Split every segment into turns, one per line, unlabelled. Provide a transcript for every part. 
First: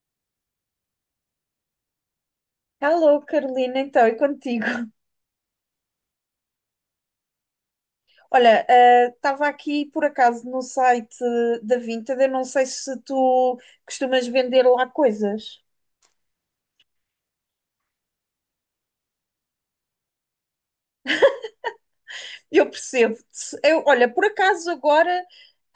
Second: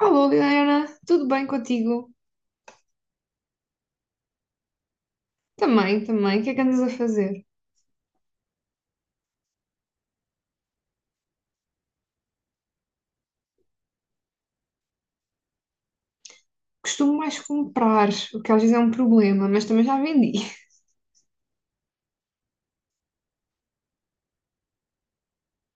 Alô, Liliana, tudo bem contigo?
Alô, Carolina, então, e contigo?
Também, também. O que é que andas a fazer?
Olha, estava aqui por acaso no site da Vinted, eu não sei se tu costumas vender lá coisas.
Costumo mais comprar, o que às vezes é um problema, mas também já vendi.
Eu percebo-te. Eu, olha, por acaso agora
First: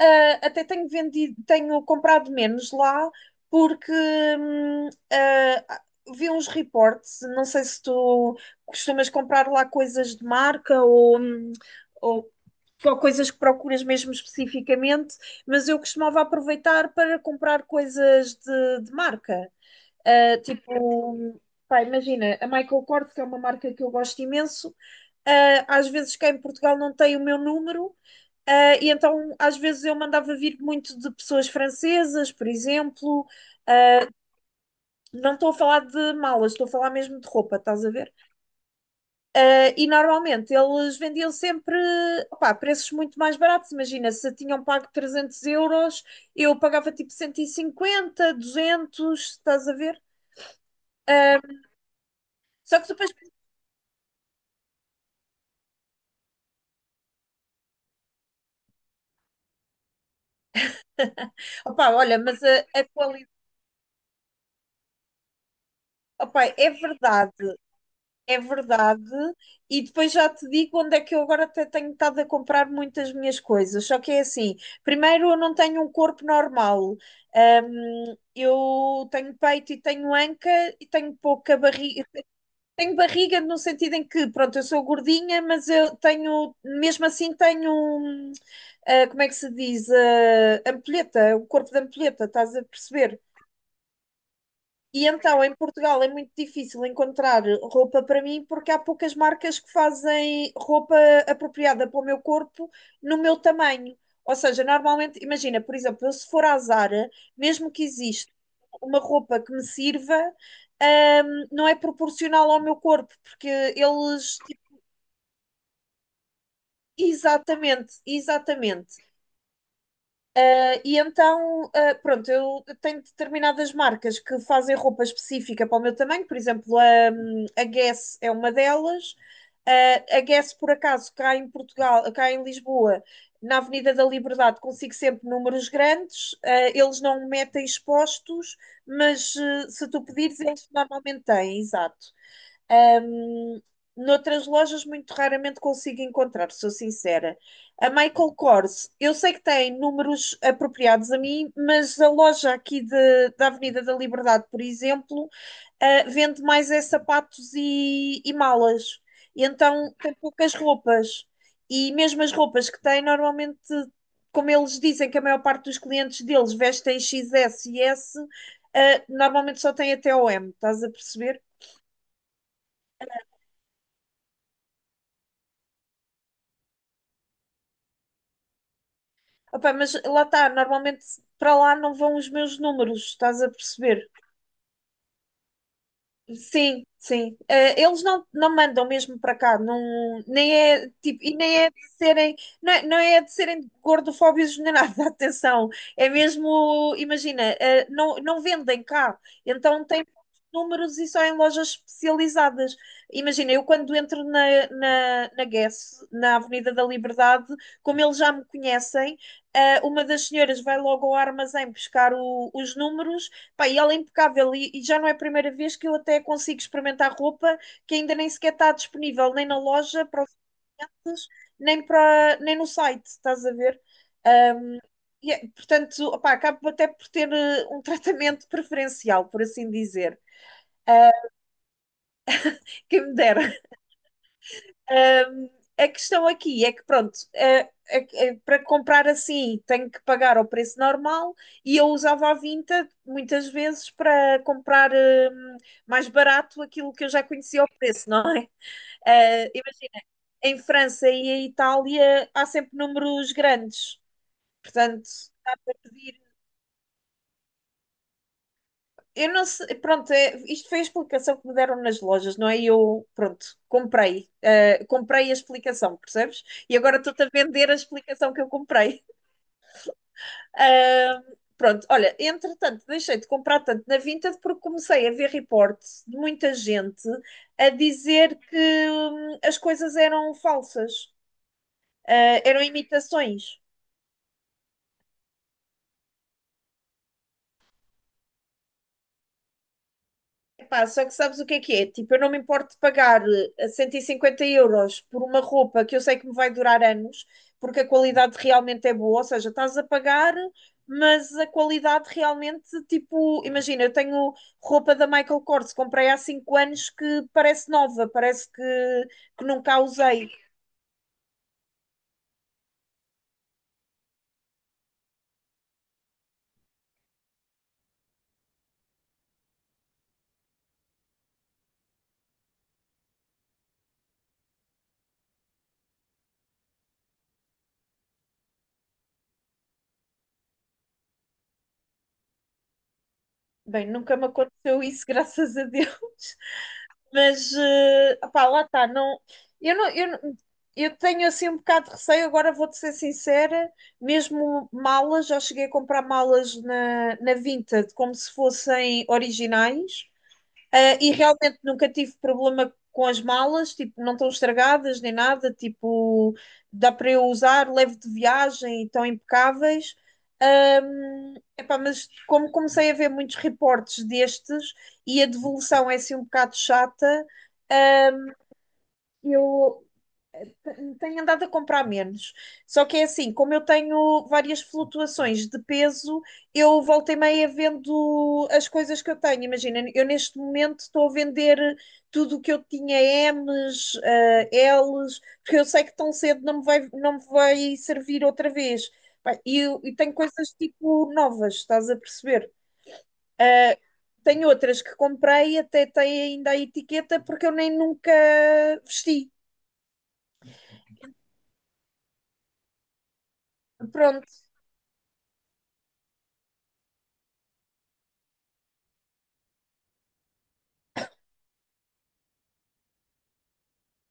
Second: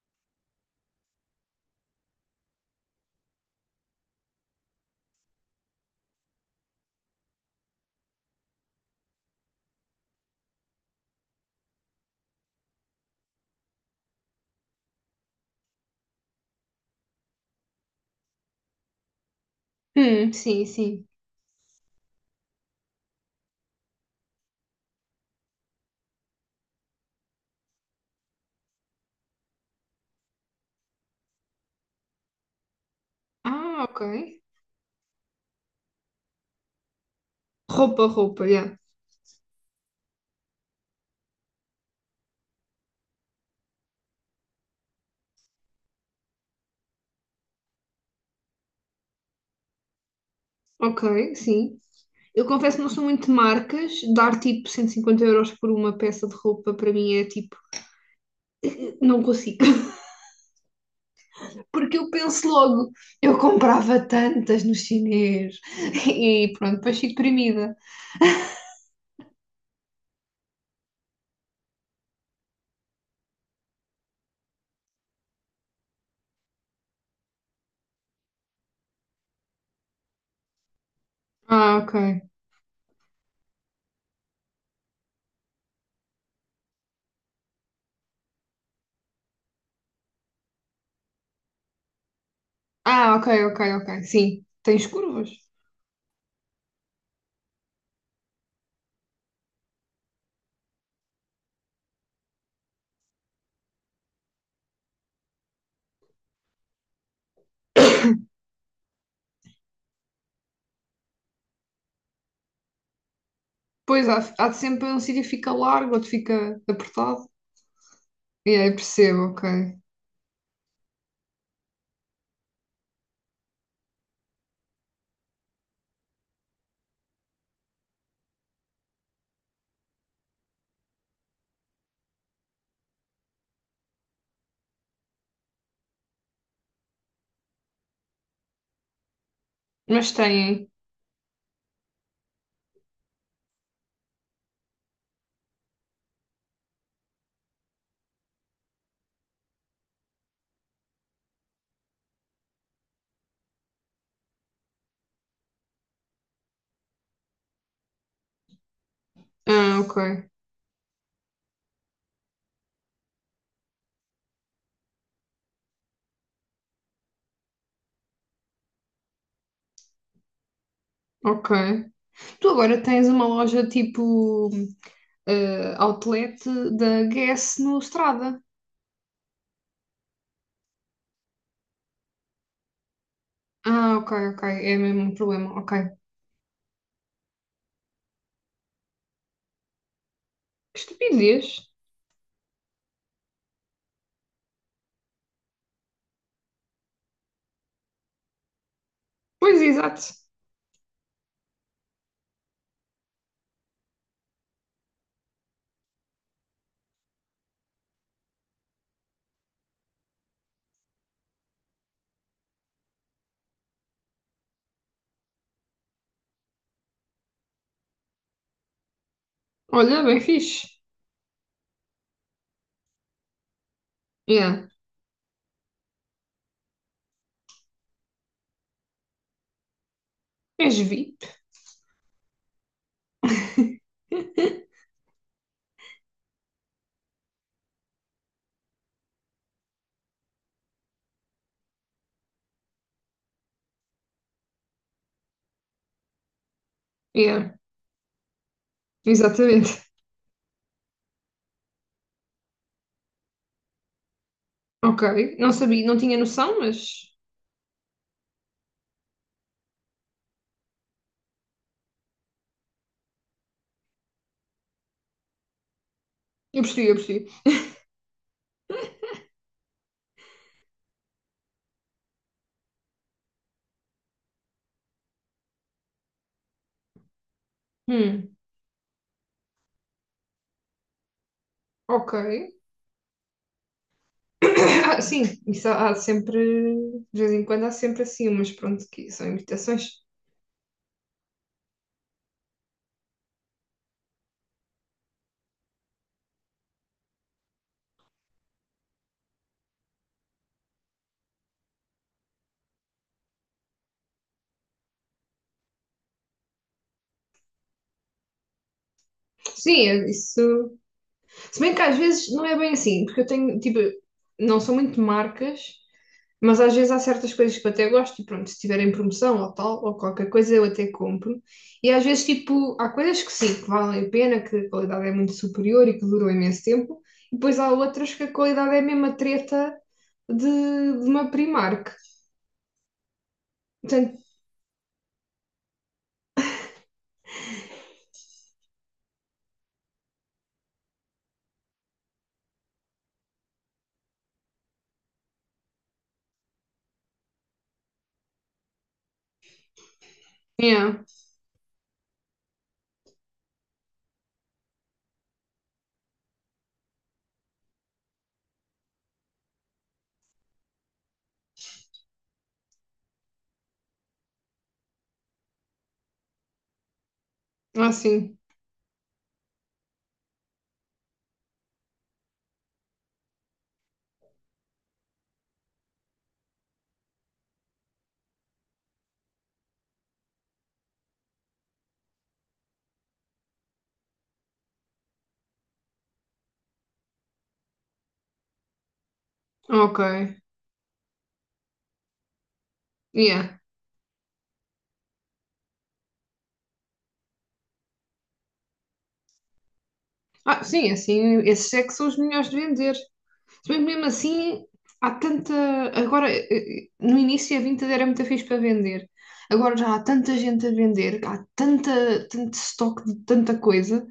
até tenho vendido, tenho comprado menos lá porque hum, ah, vi uns reportes. Não sei se tu costumas comprar lá coisas de marca ou só coisas que procuras mesmo especificamente, mas eu costumava aproveitar para comprar coisas de marca.
Sim, sim.
Tipo, pá, imagina, a Michael Kors, que é uma marca que eu gosto imenso. Às vezes cá em Portugal não tem o meu número, e então às vezes eu mandava vir muito de pessoas francesas, por exemplo.
Ah, ok.
Não estou a falar de malas, estou a falar mesmo de roupa, estás a
Roupa,
ver?
roupa, yeah.
E normalmente eles vendiam sempre, opá, preços muito mais baratos. Imagina, se tinham pago 300 euros, eu pagava tipo 150, 200, estás a ver?
Ok,
Ah,
sim. Eu confesso
Só
que
que
não sou
depois,
muito de marcas. Dar tipo 150 euros por uma peça de roupa para mim é tipo, não consigo.
opá,
Porque eu
olha, mas
penso
a
logo,
qualidade,
eu comprava tantas no chinês.
opá,
E
é
pronto, depois fico
verdade,
deprimida.
é verdade. E depois já te digo onde é que eu agora até tenho estado a comprar muitas minhas coisas. Só que é assim, primeiro eu não tenho um corpo normal. Eu tenho peito e tenho anca e tenho pouca
Ah, ok.
barriga. Tenho barriga no sentido em que, pronto, eu sou gordinha, mas eu tenho, mesmo assim, tenho, como é que se diz? Ah, ampulheta, o corpo da ampulheta, estás a
Ah,
perceber?
ok, ok, ok. Sim, tens
E
curvas.
então, em Portugal é muito difícil encontrar roupa para mim porque há poucas marcas que fazem roupa apropriada para o meu corpo no meu tamanho. Ou seja, normalmente, imagina, por exemplo, eu se for à Zara, mesmo que exista uma roupa que me sirva, não é proporcional ao meu corpo, porque
Pois, há,
eles,
há de
tipo,
sempre um sítio que fica largo, outro fica apertado.
exatamente,
E aí
exatamente.
percebo, ok.
E então, pronto, eu tenho determinadas marcas que fazem roupa específica para o meu tamanho, por exemplo, a Guess é uma delas. A Guess, por acaso, cá em Portugal, cá em Lisboa, na Avenida da Liberdade, consigo sempre números grandes. Eles não metem expostos, mas se tu
Mas
pedires, eles
têm.
normalmente têm, exato. Ahm, Noutras lojas muito raramente consigo encontrar, sou sincera. A Michael Kors, eu sei que tem números apropriados a mim, mas a loja aqui da Avenida da Liberdade, por exemplo, vende mais é sapatos e malas. E
Ah,
então
ok.
tem poucas roupas. E mesmo as roupas que tem, normalmente, como eles dizem que a maior parte dos clientes deles vestem XS e S, normalmente só tem até o M, estás a perceber?
Ok. Tu agora tens uma loja tipo outlet da Guess no Strada.
Opa, mas lá está, normalmente para lá não vão os meus números, estás a
Ah,
perceber?
ok, ok. É mesmo um problema. Ok.
Sim, sim. Eles não mandam mesmo para cá. Não, nem
Que
é tipo, e
estupidez.
nem é de serem, não é, não é de serem gordofóbicos nem nada, atenção. É mesmo, imagina, não, não vendem cá,
Pois,
então
exato.
tem poucos números e só em lojas especializadas. Imagina, eu quando entro na Guess, na Avenida da Liberdade, como eles já me conhecem, uma das senhoras vai logo ao armazém buscar os números. Pá, e ela é impecável e já não é a primeira vez que eu até consigo experimentar roupa que ainda nem sequer está disponível, nem na
Olha,
loja
bem
para
fixe.
ofertas, nem no site, estás a ver?
Yeah.
Um, portanto, opá, acabo até por ter um tratamento preferencial, por assim dizer.
És VIP.
Quem me dera. Um, a questão aqui é que, pronto, para comprar assim tenho que pagar ao preço normal e eu usava a Vinted muitas vezes para comprar mais barato aquilo que eu já
Yeah,
conhecia o preço, não é? E mas
exatamente.
em França e em Itália há sempre números grandes,
Ok.
portanto,
Não
dá para
sabia, não tinha
pedir.
noção, mas
Eu não sei, pronto, isto foi a explicação que me deram nas lojas, não é? E eu, pronto, comprei, comprei a explicação, percebes?
eu
E
percebi, eu
agora estou-te a
percebi.
vender a explicação que eu comprei. Ah, Pronto, olha, entretanto, deixei de comprar tanto na Vinted porque comecei a ver reportes de muita gente a
Hum,
dizer que as coisas eram falsas,
ok.
eram imitações.
Ah, sim, isso há sempre, de vez em quando há sempre assim mas pronto, que são imitações.
Epá, só que sabes o que é que é? Tipo, eu não me importo de pagar 150 euros por uma roupa que eu sei que me vai durar anos, porque a qualidade realmente é boa, ou seja, estás a pagar, mas a qualidade realmente, tipo, imagina, eu tenho roupa da Michael Kors, comprei há 5 anos, que parece nova, parece que nunca a
Sim, é
usei.
isso. Se bem que às vezes não é bem assim, porque eu tenho, tipo, não são muito marcas, mas às vezes há certas coisas que eu até gosto e pronto, se tiverem promoção ou tal, ou qualquer coisa eu até compro. E às vezes, tipo, há coisas que sim, que valem a pena, que a qualidade é muito superior e que duram imenso tempo, e depois há outras que a qualidade é mesmo a treta de, de uma Primark.
Bem,
Portanto,
nunca me aconteceu isso, graças a Deus. Mas, pá, lá está. Não, eu, não, eu, não- eu tenho assim um bocado de receio. Agora vou-te ser sincera: mesmo malas, já cheguei a comprar malas na Vinted como se fossem originais.
é,
E realmente nunca tive problema com as malas, tipo, não estão estragadas nem nada, tipo, dá para eu usar, levo de viagem e estão impecáveis. Epá, mas como comecei a ver muitos reportes destes e a devolução é assim um bocado chata,
assim.
eu tenho andado a comprar menos. Só que é assim, como eu tenho várias flutuações de peso, eu voltei e meia vendo as coisas que eu tenho. Imagina, eu neste momento estou a vender tudo o que eu tinha, M's, L's, porque eu sei que tão cedo não me vai servir outra vez. Pá, e
Ok.
tenho coisas tipo novas, estás a perceber?
Yeah.
Ah, Tenho outras que comprei, até tem ainda a etiqueta, porque eu nem nunca vesti.
Ah, sim, assim, esses é que são os melhores de vender. Se bem que mesmo
Pronto,
assim, há tanta. Agora, no início a Vinted era muito fixe para vender. Agora já há tanta gente a vender, há tanta, tanto estoque de tanta coisa,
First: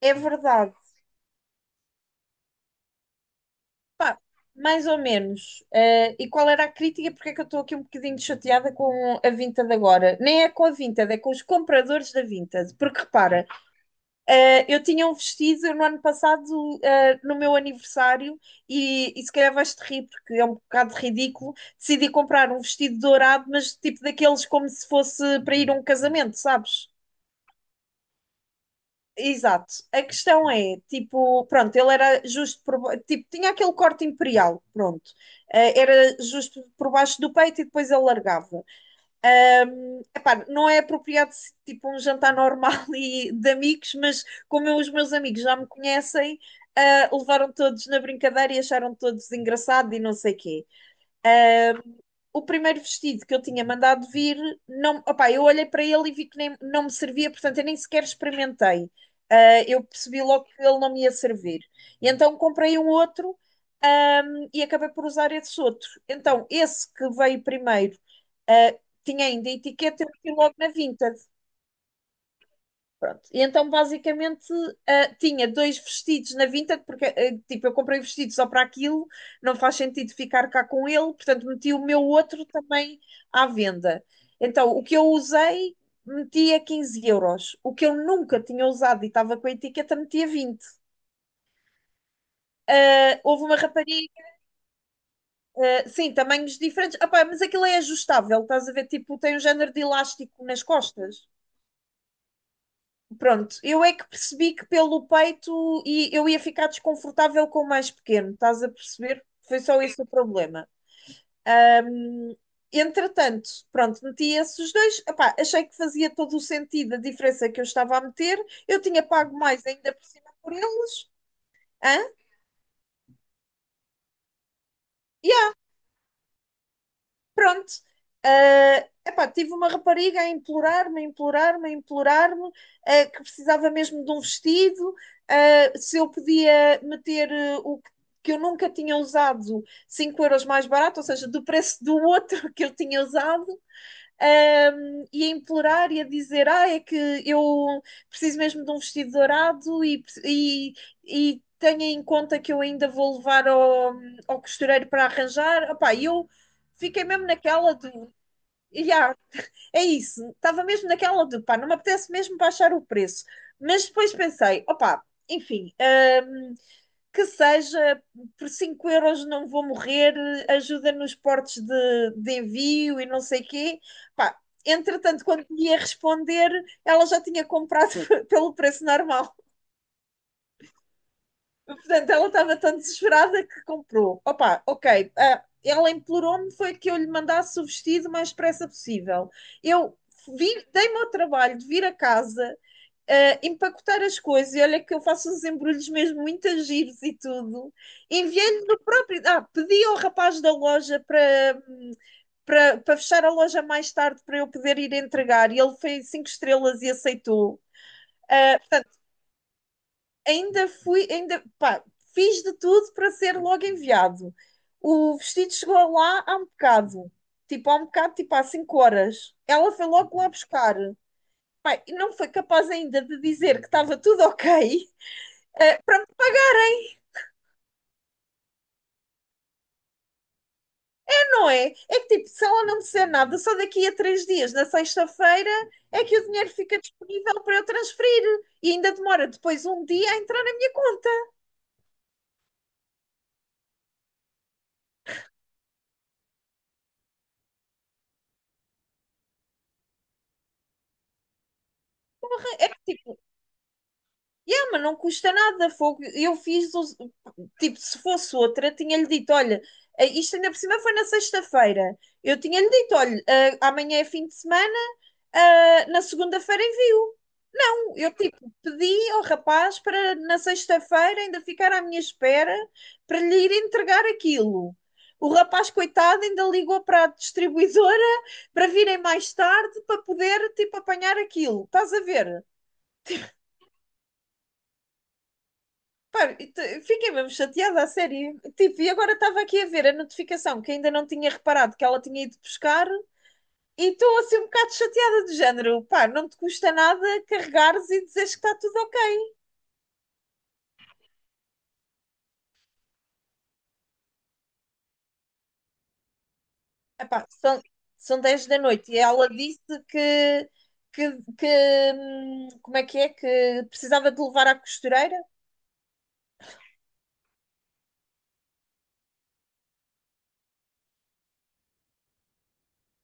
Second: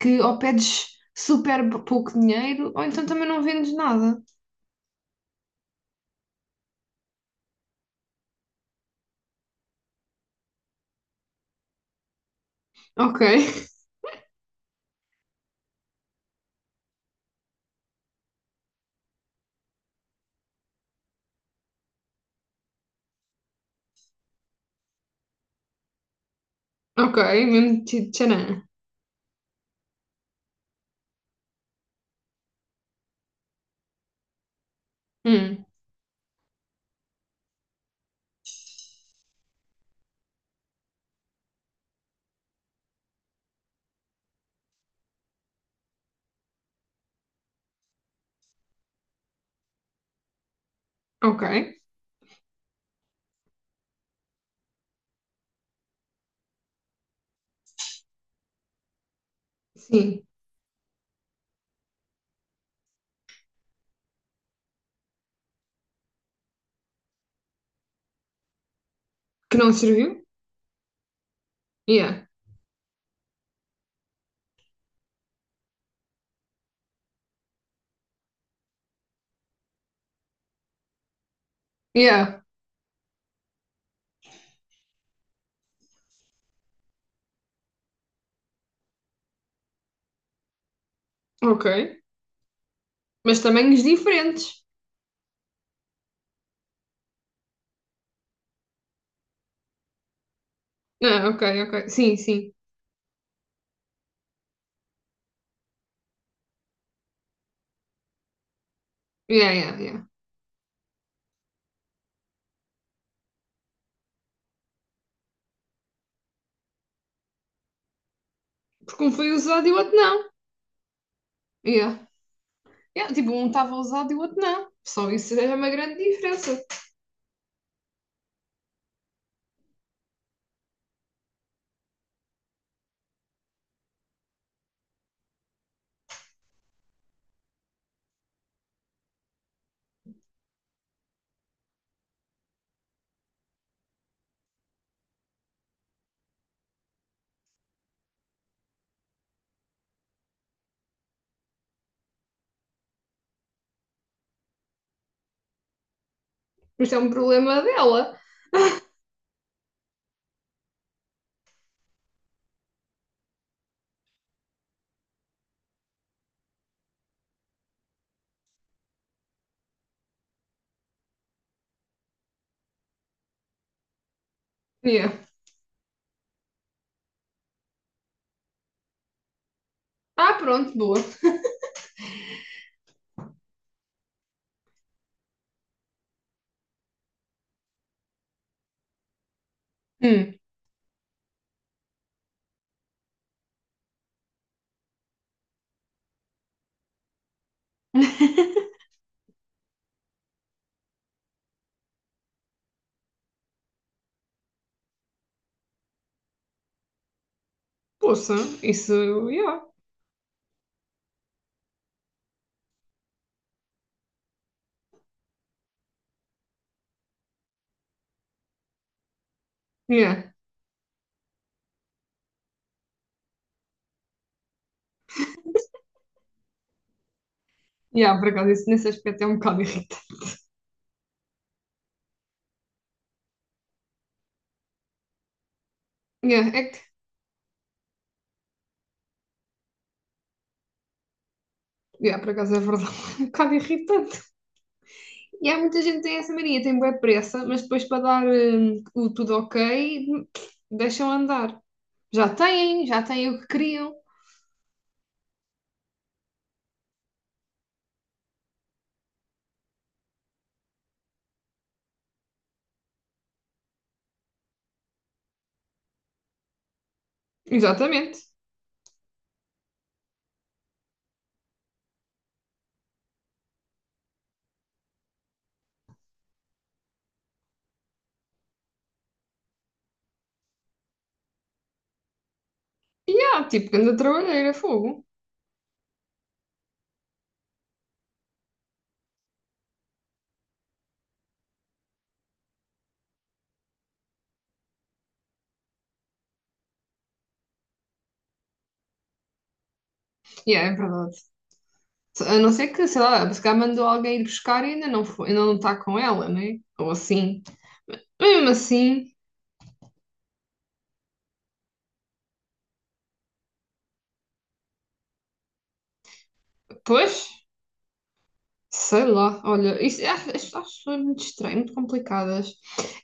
é
ou
verdade.
pedes super pouco dinheiro, ou então também não vendes nada.
Pá, mais ou menos. E qual era a crítica? Porque é que eu estou aqui um bocadinho chateada com a Vinted agora? Nem é com a Vinted, é com os compradores da Vinted. Porque
Ok,
repara, eu tinha um vestido no ano passado, no meu aniversário, e se calhar vais-te rir, porque é um bocado ridículo. Decidi comprar um vestido dourado, mas tipo daqueles como se fosse para ir a um casamento, sabes?
ok, mesmo tipo, tcharam.
Exato. A questão é, tipo, pronto, ele era justo tipo, tinha aquele corte imperial, pronto.
Hum,
Era justo por baixo do peito e depois ele largava. Epá, não é apropriado tipo um jantar normal e de amigos, mas como eu, os meus amigos já me conhecem, levaram todos na brincadeira e acharam todos engraçado e não sei quê.
ok,
O primeiro vestido que eu tinha mandado vir, não, opá, eu olhei para ele e vi que nem, não me servia, portanto eu nem sequer experimentei. Eu percebi
sim.
logo que ele não me ia servir. E então comprei um outro, e acabei por usar esse outro. Então, esse que veio primeiro, ah, tinha ainda a
Que não
etiqueta, eu
serviu?
meti logo na Vinted.
Yeah,
Pronto. E então, basicamente, tinha dois vestidos na Vinted, porque, tipo, eu comprei vestido só para aquilo, não faz sentido ficar cá com ele, portanto, meti o meu
yeah,
outro também à venda. Então, o que eu usei, meti a 15 euros. O que eu nunca tinha usado e estava com a etiqueta, meti a 20.
ok. Mas
Houve uma
tamanhos
rapariga,
diferentes.
sim, tamanhos diferentes. Ah, pá, mas aquilo é ajustável, estás a ver? Tipo, tem um género de elástico nas costas.
Ah, ok, ok. Sim, sim.
Pronto, eu é que percebi que pelo peito e eu ia ficar desconfortável com o mais pequeno, estás a perceber?
Yeah,
Foi
yeah,
só
yeah.
esse o problema. Ahm, Entretanto, pronto, meti esses dois. Epá, achei que fazia todo o sentido a diferença que eu estava a meter. Eu tinha
Porque um foi
pago mais
usado e o
ainda
outro
por
não.
cima por eles.
Yeah.
Hã?
Yeah, tipo, um estava usado e o outro não. Só isso já é uma grande diferença.
Pronto. Epá, tive uma rapariga a implorar-me, que precisava mesmo de um vestido, se eu podia meter que eu nunca tinha usado, 5 euros mais barato, ou seja, do preço do outro que eu tinha usado. E a implorar e a dizer: Ah, é que eu preciso mesmo de um vestido dourado e tenha em conta que eu ainda vou levar ao costureiro para arranjar. Opá, eu
Isto é
fiquei
um
mesmo
problema
naquela do.
dela.
Yeah, é isso, estava mesmo naquela do, pá, não me apetece mesmo baixar o preço. Mas depois pensei, opá, enfim, hum, que seja, por 5 euros não vou morrer, ajuda nos portos de envio e não sei quê. Pá,
Yeah.
entretanto, quando ia responder, ela já tinha comprado pelo preço normal.
Ah, pronto, boa.
Portanto, ela estava tão desesperada que comprou. Opa, ok. Ela implorou-me foi que eu lhe mandasse o vestido o mais depressa possível. Eu
Hum.
dei-me ao trabalho de vir a casa, empacotar as coisas. E olha que eu faço os embrulhos mesmo muito a giros e tudo. Enviei no próprio. Ah, pedi ao rapaz da loja para, para fechar a loja mais tarde para eu poder ir entregar. E ele fez 5 estrelas e aceitou.
Poxa, isso, yeah.
Ainda fui, ainda, pá, fiz de tudo para ser logo enviado. O vestido chegou lá há um bocado. Tipo, há um bocado, tipo, há 5 horas. Ela foi logo lá
Yeah.
buscar. Pá, e não foi capaz ainda de dizer que estava tudo ok. Eh, para
Yeah, por acaso, isso nesse aspecto é um bocado irritante.
Não é? É que tipo, se ela não me disser nada, só daqui a 3 dias, na sexta-feira, é que o
Yeah,
dinheiro
é
fica
que,
disponível para eu transferir. E ainda demora depois um dia a entrar na minha conta.
yeah, por acaso é verdade, é um bocado irritante. E há muita gente que tem essa mania, tem boa pressa, mas depois para dar o tudo ok, deixam andar. Já
É que
têm, já
tipo,
têm o que queriam.
yeah, mas não custa nada, fogo. Eu fiz, tipo, se fosse outra, tinha-lhe dito, olha, isto ainda por cima foi na sexta-feira. Eu tinha-lhe dito, olha, amanhã é fim de semana, na segunda-feira envio. Eu,
Exatamente.
tipo, pedi ao rapaz para na sexta-feira ainda ficar à minha espera para lhe ir entregar aquilo. O rapaz, coitado, ainda ligou para a distribuidora para virem mais tarde para poder, tipo, apanhar aquilo. Estás a ver?
E yeah, tipo, grande trabalheira, fogo.
Pá, fiquei mesmo chateada, a sério. Tipo, e agora estava aqui a ver a notificação que ainda não tinha reparado que ela tinha ido buscar e estou assim um bocado chateada do género. Pá, não te custa nada carregares e dizeres que está tudo ok.
E yeah, é verdade. A não ser que, sei lá, se calhar mandou alguém ir buscar e ainda não foi, ainda não está com ela, né? Ou
Epá,
assim.
são 10
Mesmo
da noite e
assim,
ela disse que, que, que, como é? Que precisava de levar à costureira.
pois, sei lá, olha, isso, acho, acho pessoas muito estranhas, muito complicadas.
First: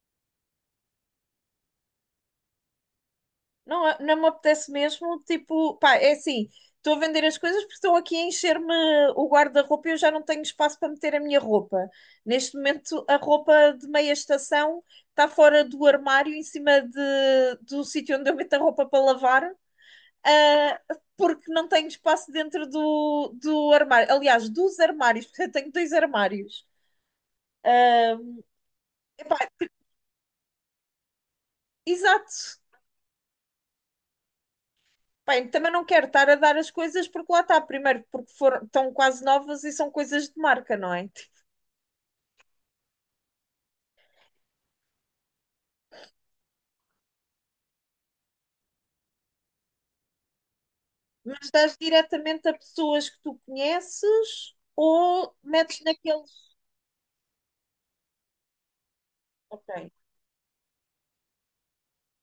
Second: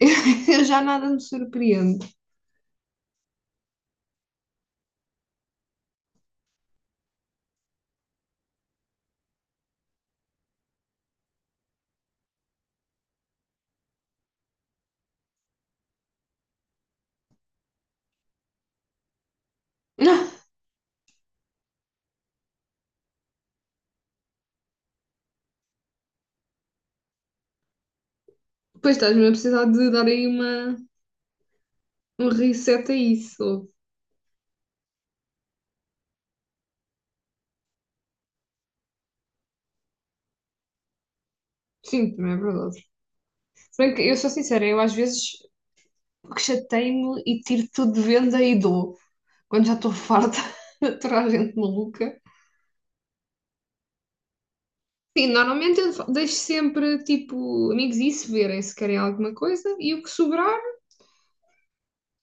Eu, já nada me surpreende.
Não, não me apetece mesmo. Tipo, pá, é assim, estou a vender as coisas porque estão aqui a encher-me o guarda-roupa e eu já não tenho espaço para meter a minha roupa. Neste momento, a roupa de meia estação está fora do armário, em cima do sítio onde eu meto a roupa para lavar. ah, Porque não tenho espaço dentro do armário. Aliás, dos armários, porque eu tenho dois armários. Ah,
Pois estás-me a
Epá,
precisar de dar aí uma, um
exato.
reset a isso.
Bem, também não quero estar a dar as coisas porque lá está, primeiro, porque foram, estão quase novas e são coisas de marca, não é?
Sim, também é verdade. Se bem que eu sou sincera, eu às vezes que chatei-me e tiro tudo de venda e dou. Quando já estou farta de aturar
Mas
gente
dás
maluca.
diretamente a pessoas que tu conheces
Sim,
ou
normalmente
metes
eu deixo
naqueles.
sempre, tipo, amigos e se verem se querem alguma coisa
Ok.
e o que sobrar,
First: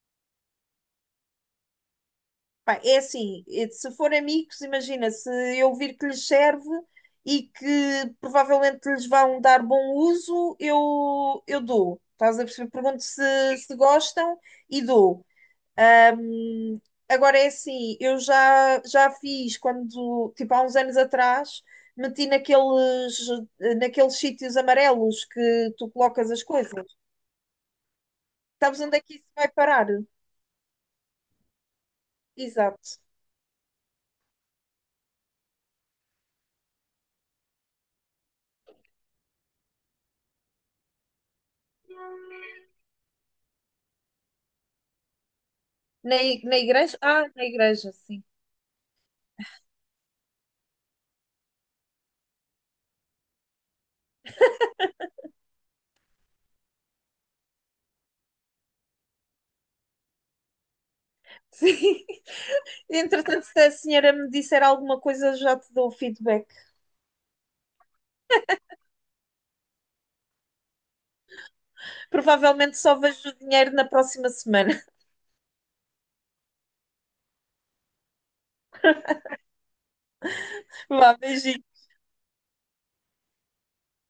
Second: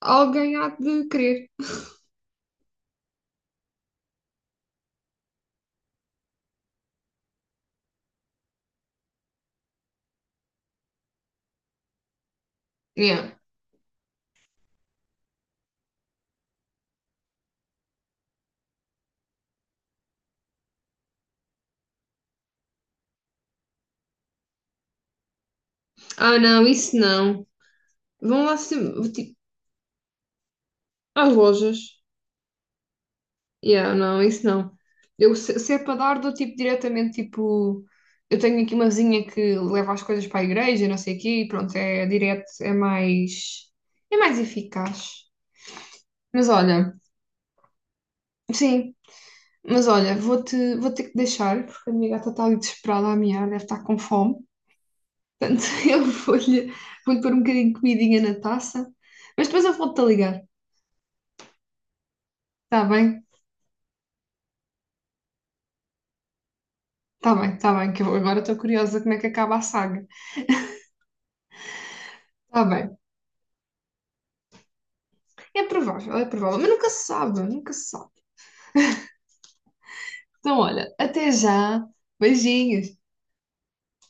alguém há de querer.
Pá, é assim, se for amigos, imagina, se eu vir que lhes serve e que provavelmente lhes vão dar bom uso, eu dou. Estás a perceber? Pergunto
Yeah.
se gostam e dou. Ahm, Agora é assim, eu já fiz quando, tipo, há uns anos atrás, meti naqueles, naqueles sítios amarelos que tu colocas
Ah,
as
não,
coisas.
isso não. Vão lá
Sabes onde é
sempre,
que isso
tipo,
vai parar?
às lojas.
Exato.
Yeah, não, isso não. Eu, se é para dar, dou tipo diretamente, tipo, eu tenho aqui uma vizinha que leva as coisas para a igreja, não sei o quê, e pronto, é direto, é mais eficaz. Mas
Na
olha,
igreja? Ah, na igreja, sim.
sim, mas olha, vou ter que deixar, porque a minha gata está ali desesperada a miar, deve estar com fome. Portanto, eu vou-lhe pôr um bocadinho de comidinha na taça. Mas depois eu volto-te a ligar.
Sim.
Está bem?
Entretanto, se a senhora me disser alguma coisa, já te dou o feedback.
Está bem, que eu agora estou curiosa como é que acaba a saga. Está
Provavelmente só
bem.
vejo o dinheiro na próxima semana.
É provável. Mas nunca se sabe. Então, olha,
Vá,
até
beijinho.
já. Beijinhos.